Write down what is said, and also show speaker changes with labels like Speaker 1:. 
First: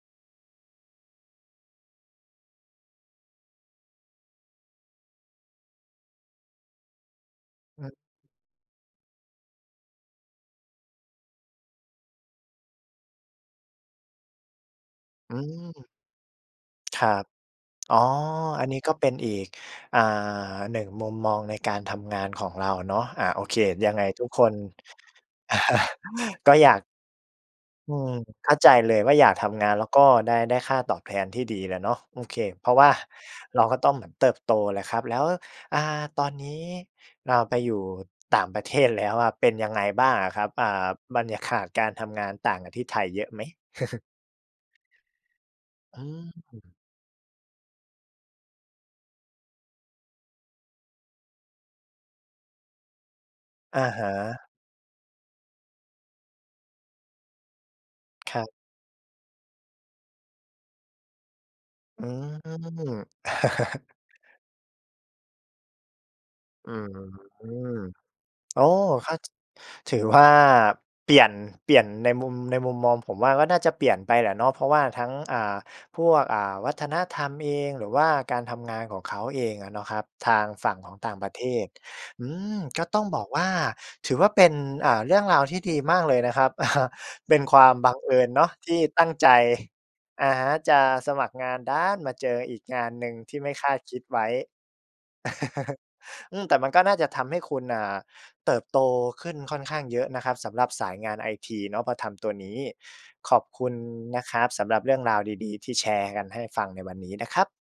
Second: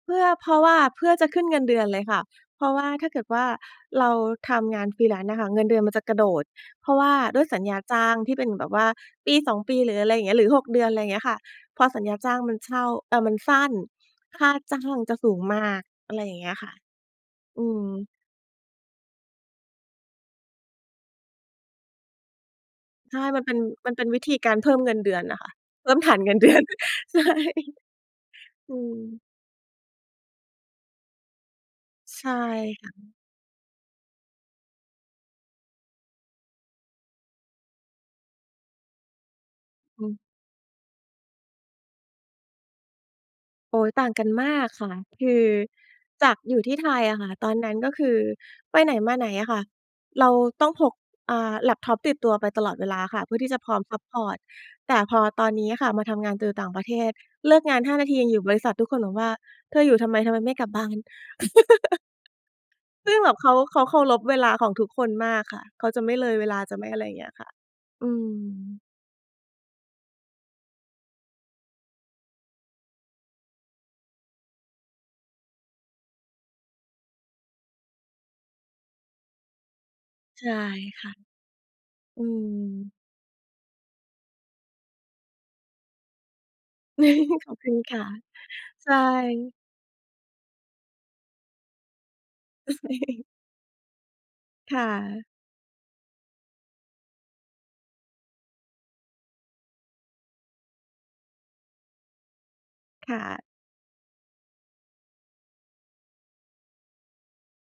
Speaker 1: เพื่อ เพราะว่าเพื่อจะขึ้นเงินเดือนเลยค่ะ เพราะว่า ถ้าเกิดว่าเราทำงาน Freelance อะค่ะ เงินเดือนมันจะกระโดด เพราะว่าด้วยสัญญา
Speaker 2: ครั
Speaker 1: จ
Speaker 2: บ
Speaker 1: ้างที่เป็นแบบว่า 1-2 ปีหรืออะไรอย่างเงี้ย หรือ 6 เดือน ไรเงี้ยค่ะ เพราะสัญญาจ้างมันเช่า เอ่อ มันสั้น ค่าจ้างจะส
Speaker 2: อ
Speaker 1: ู
Speaker 2: ื
Speaker 1: งมา
Speaker 2: ม
Speaker 1: ก อะไรอย่างเงี้ยค่ะ
Speaker 2: ครับ
Speaker 1: อื
Speaker 2: อ๋อ
Speaker 1: ม
Speaker 2: อันนี้ก็เป็นอีก อ่า 1 มุมมองในการทำงานของเราเนาะ
Speaker 1: ใช
Speaker 2: อ่า
Speaker 1: ่
Speaker 2: โ
Speaker 1: ม
Speaker 2: อ
Speaker 1: ันเ
Speaker 2: เ
Speaker 1: ป
Speaker 2: ค
Speaker 1: ็น
Speaker 2: ย
Speaker 1: ม
Speaker 2: ั
Speaker 1: ัน
Speaker 2: งไ
Speaker 1: เ
Speaker 2: ง
Speaker 1: ป็นวิ
Speaker 2: ทุก
Speaker 1: ธี
Speaker 2: ค
Speaker 1: กา
Speaker 2: น
Speaker 1: รเพิ่มเงินเดือนอะค่ะ เพิ่มฐาน เงินเดื
Speaker 2: ก็
Speaker 1: อน
Speaker 2: อยาก
Speaker 1: ใช่
Speaker 2: อืม เข้าใจ
Speaker 1: อื
Speaker 2: เล
Speaker 1: ม
Speaker 2: ยว่า อยากทำงานแล้วก็ได้ ได้ค่าตอบแทนที่ดีแหละเนาะ โอ
Speaker 1: ใช่
Speaker 2: เค เพราะว
Speaker 1: ค
Speaker 2: ่า
Speaker 1: ่ะ
Speaker 2: เราก็ต้องเหมือนเติบโตแหละครับ แล้ว อ่า ตอนนี้เราไปอยู่ต่างประเทศแล้วอะเป็นยังไง
Speaker 1: อ
Speaker 2: บ้
Speaker 1: ื
Speaker 2: า
Speaker 1: ม
Speaker 2: งอะครับ? อ่า บรรยากาศการทำงานต่างกับที่ไทยเยอะไหม?
Speaker 1: โอ๊ย ต่างกันมากค่ะ คือ
Speaker 2: อื
Speaker 1: จากอยู่ท
Speaker 2: ม
Speaker 1: ี่ไทยอะค่ะ ตอนนั้นก็คือไปไหนมาไหนอะค่ะเราต้องพก อ่า แล็ปท็อป ติดตัวไปตลอดเวลาค่ะ เพื่อที่จะพร้อ
Speaker 2: อ
Speaker 1: ม
Speaker 2: ะ
Speaker 1: ซั
Speaker 2: ฮ
Speaker 1: ปพอร์ต
Speaker 2: ะ
Speaker 1: แต่พอตอนนี้อะค่ะมาทำงานตื่อต่างประเทศ เลิกงาน 5 นาทียัง
Speaker 2: ค
Speaker 1: อย
Speaker 2: ร
Speaker 1: ู่
Speaker 2: ั
Speaker 1: บ
Speaker 2: บ
Speaker 1: ริษัท ทุกคนบอกว่า "เธออยู่ทำไม? ทำไมไม่กลับบ้าน?"
Speaker 2: อื
Speaker 1: ค
Speaker 2: ม
Speaker 1: ือแบบเขา เขาเคารพเวลาของทุกคนมากค่ะ เขาจะไม่เลยเวลา
Speaker 2: อื
Speaker 1: จะไม่
Speaker 2: ม
Speaker 1: อะไรอย่างเงี้ยค่ะ อื
Speaker 2: โอ้โ
Speaker 1: ม
Speaker 2: ฮ เข้า จ ถือว่าเปลี่ยน เปลี่ยนในมุม ในมุมมองผมว่า ก็น่าจะเปลี่ยนไปแหละเนาะ เพราะว่าทั้ง อ่า พวก อ่า วัฒนธรรมเอง หรือว่าการทำงานของเขาเองอะเนาะครับ ทา
Speaker 1: ใช
Speaker 2: ง
Speaker 1: ่
Speaker 2: ฝั่งของ
Speaker 1: ค
Speaker 2: ต
Speaker 1: ่
Speaker 2: ่
Speaker 1: ะ
Speaker 2: างประเทศ
Speaker 1: อื
Speaker 2: อืม ก็
Speaker 1: ม
Speaker 2: ต้องบอกว่า ถือว่าเป็น อ่า เรื่องราวที่ดีมากเลยนะครับ เป็น
Speaker 1: ขอ
Speaker 2: ค
Speaker 1: บ
Speaker 2: ว
Speaker 1: ค
Speaker 2: า
Speaker 1: ุ
Speaker 2: ม
Speaker 1: ณ
Speaker 2: บั
Speaker 1: ค
Speaker 2: ง
Speaker 1: ่ะ
Speaker 2: เอิญเนาะที่
Speaker 1: ใช
Speaker 2: ตั้งใจ
Speaker 1: ่
Speaker 2: อะฮะ จะสมัครงานดันมาเจออีกงานหนึ่งที่ไม่คาดคิดไว้
Speaker 1: ค่ะ
Speaker 2: อืม แต่มันก็น่าจะทำให้คุณ อ่า เติบโตขึ้นค่อนข้างเยอะนะครับสำหรับสายงานไอทีเนาะพอทำตัวนี้
Speaker 1: ค่
Speaker 2: ขอ
Speaker 1: ะ
Speaker 2: บคุณนะครับสำหรับเรื่องราวดี ๆ ที่แชร์กันให้ฟังในวันนี้นะครับ